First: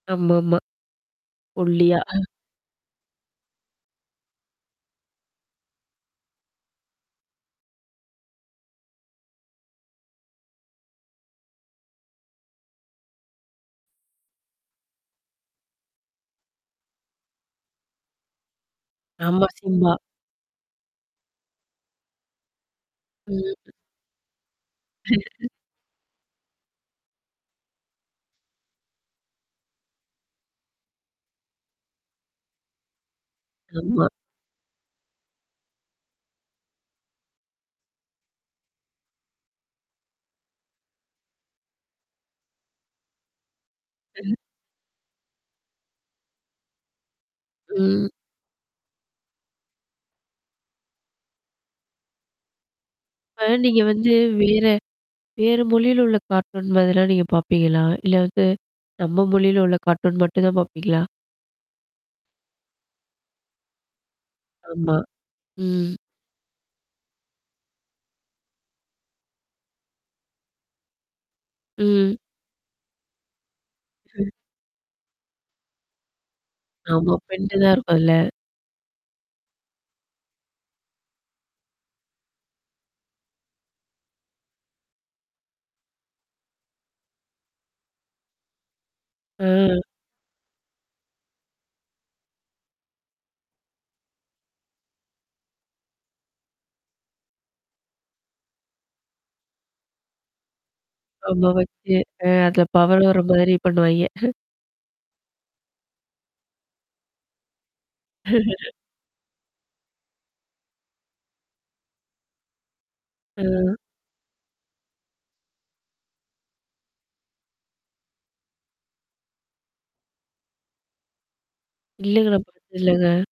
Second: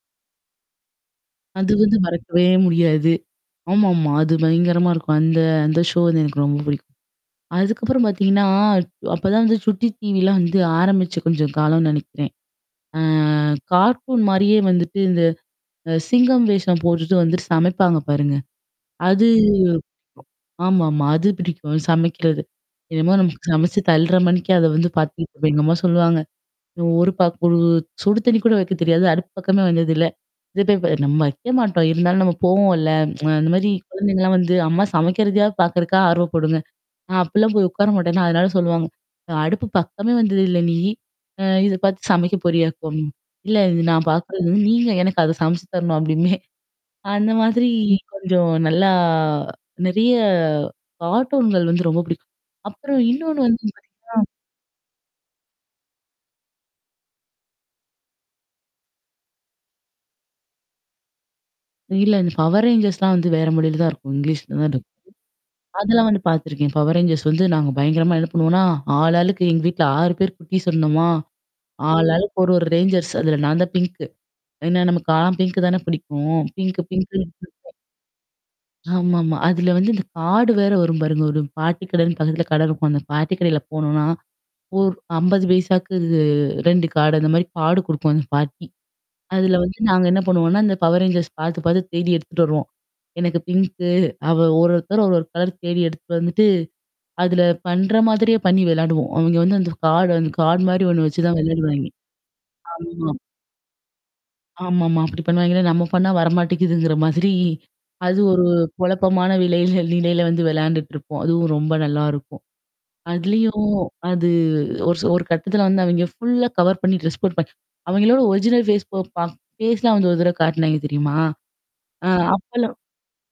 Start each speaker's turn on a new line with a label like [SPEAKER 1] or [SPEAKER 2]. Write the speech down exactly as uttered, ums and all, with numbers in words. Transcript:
[SPEAKER 1] ஆமாமா.
[SPEAKER 2] அது வந்து
[SPEAKER 1] ஒல்லியா.
[SPEAKER 2] மறக்கவே முடியாது. ஆமாமா. அது பயங்கரமா இருக்கும். அந்த அந்த ஷோ வந்து எனக்கு ரொம்ப பிடிக்கும். அதுக்கப்புறம் பார்த்தீங்கன்னா அப்பதான் வந்து சுட்டி டீவிலாம் வந்து ஆரம்பிச்சு கொஞ்சம் காலம்னு நினைக்கிறேன். அ கார்டூன் மாரியே வந்துட்டு இந்த அ சிங்கம் வேஷம் போட்டுட்டு வந்துட்டு சமைப்பாங்க பாருங்க. அது
[SPEAKER 1] ஆமா. சிம்பா.
[SPEAKER 2] ஆமாமா. அது பிடிக்கும். சமைக்கிறது. என்னமோ நமக்கு
[SPEAKER 1] ம்.
[SPEAKER 2] சமைச்சு தள்ற மணிக்கே அத வந்து பார்த்துட்டுப்ப எங்க அம்மா சொல்லுவாங்க. ஒரு பக்கு சுடு தண்ணி கூட வைக்க தெரியாது. அடுப்பு பக்கமே வந்தது இல்ல. இது போய் நம்ம வைக்க மாட்டோம். இருந்தாலும் நம்ம போவோம்ல்ல. அ அந்த மாரி
[SPEAKER 1] ஆமா.
[SPEAKER 2] குழந்தைங்கலாம் வந்து அம்மா சமைக்கிறதையாவது பார்கறக்காக ஆர்வப்படுங்க. நான் அப்பிடிலாம் போய் உட்கார மாட்டேன்னா, அதனால சொல்லுவாங்க. அடுப்பு பக்கமே வந்தத இல்ல நீ? அ இது பார்த்து சமைக்க போற யாக்கும். இல்ல இது நான்
[SPEAKER 1] ம்.
[SPEAKER 2] பார்கறது நீங்க எனக்கு அத சமைச்சு தரணும் அப்டிம்பேன். அந்த மாதிரி
[SPEAKER 1] ம்.
[SPEAKER 2] கொஞ்சம் நல்லா நெறையா கார்ட்டூன்கள் வந்து ரொம்ப பிடிக்கும். அப்புறம் இன்னொன்னு
[SPEAKER 1] இப்ப
[SPEAKER 2] வந்து
[SPEAKER 1] நீங்க
[SPEAKER 2] பார்த்தீங்கன்னா
[SPEAKER 1] வந்து வேற வேற மொழியில உள்ள கார்ட்டூன் மாதிரியெல்லாம் நீங்க பாப்பீங்களா? இல்ல வந்து, நம்ம மொழியில உள்ள கார்ட்டூன் மட்டும் தான் பாப்பீங்களா?
[SPEAKER 2] இல்ல இந்த Power Rangersலாம் வந்து வேற மொழியில தான் இருக்கும். இங்கிலீஷ்ல தான் இருக்கும்.
[SPEAKER 1] ஆமா. ம்.
[SPEAKER 2] அதெல்லாம் வந்து பார்த்துருக்கேன். Power Rangers வந்து நாங்க பயங்கரமா என்ன பண்ணுவோம்னா, ஆள் ஆளுக்கு எங்க வீட்ல ஆறு பேர் குட்டிஸ் இருந்தோமா! ஆள்
[SPEAKER 1] ம்.
[SPEAKER 2] ஆளுக்கு ஒரு ஒரு ரேஞ்சர்ஸ் அதுல நான் தான் பிங்க்கு
[SPEAKER 1] ம்.
[SPEAKER 2] ஏன்னா நமக்கலாம் பிங்க்கு தானே பிடிக்கும். பிங்க்கு,
[SPEAKER 1] ஆமா.
[SPEAKER 2] பிங்க்குனு
[SPEAKER 1] பின்ட்டு தான்
[SPEAKER 2] சொல்லுவோம்.
[SPEAKER 1] இருக்கும் அதுல.
[SPEAKER 2] ஆமாமா. அதுல வந்து இந்த கார்டு வேற வரும் பாருங்க. ஒரு பாட்டி கடைன்னு பக்கத்தில கடை இருக்கும். அந்த பாட்டி கடையில போனோனா ஒரு ஐம்பது பைசாக்கு ரெண்டு கார்டு அந்த மாரி கார்டு குடுக்கும் அந்த பாட்டி. அதுல வந்து
[SPEAKER 1] அ.
[SPEAKER 2] நாங்க என்ன பண்ணுவோம்ன்னா, இந்த Power Rangers பார்த்து பார்த்து தேடி எடுத்துட்டு வருவோம். எனக்கு பிங்க்கு. அவ ஒரு ஒருத்தர் ஒரு, ஒரு கலர் தேடி எடுத்துட்டு வந்துட்டு, அதுல பண்ற மாதிரியே பண்ணி விளையாடுவோம். அவங்க வந்து அந்த கார்டு அந்த கார்டு மாரி ஒண்ணு வச்சு தான்
[SPEAKER 1] ஆமா
[SPEAKER 2] விளையாடுவாங்க.
[SPEAKER 1] வச்சு. அ அதுல பவர்
[SPEAKER 2] ஆமா.
[SPEAKER 1] வர மாரி பண்ணுவாய்ங்க.
[SPEAKER 2] ஆமாமா. அப்படி பண்ணுவாங்களா, நம்ம பண்ணா வரமாட்டேங்கிதுங்கிற மாதிரி அது ஒரு குழப்பமான விலையில நிலையில வந்து விளையாண்டுட்டுருப்போம். அதுவும் ரொம்ப நல்லா இருக்கும். அதுலயும்
[SPEAKER 1] அம்.
[SPEAKER 2] அது ஒரு ச ஒரு கட்டத்தில வந்து அவங்க ஃபுல்லா கவர் பண்ணி ட்ரெஸ் போட் பண்ணி அவங்களோட ஒரிஜினல் ஃபேஸ் போ ப ஃபேஸ்லாம் வந்து ஒரு தடவ காட்டினாங்க தெரியுமா? அ
[SPEAKER 1] இல்லங்க, நான்
[SPEAKER 2] அப்பலாம்
[SPEAKER 1] பாத்தது இல்லங்க.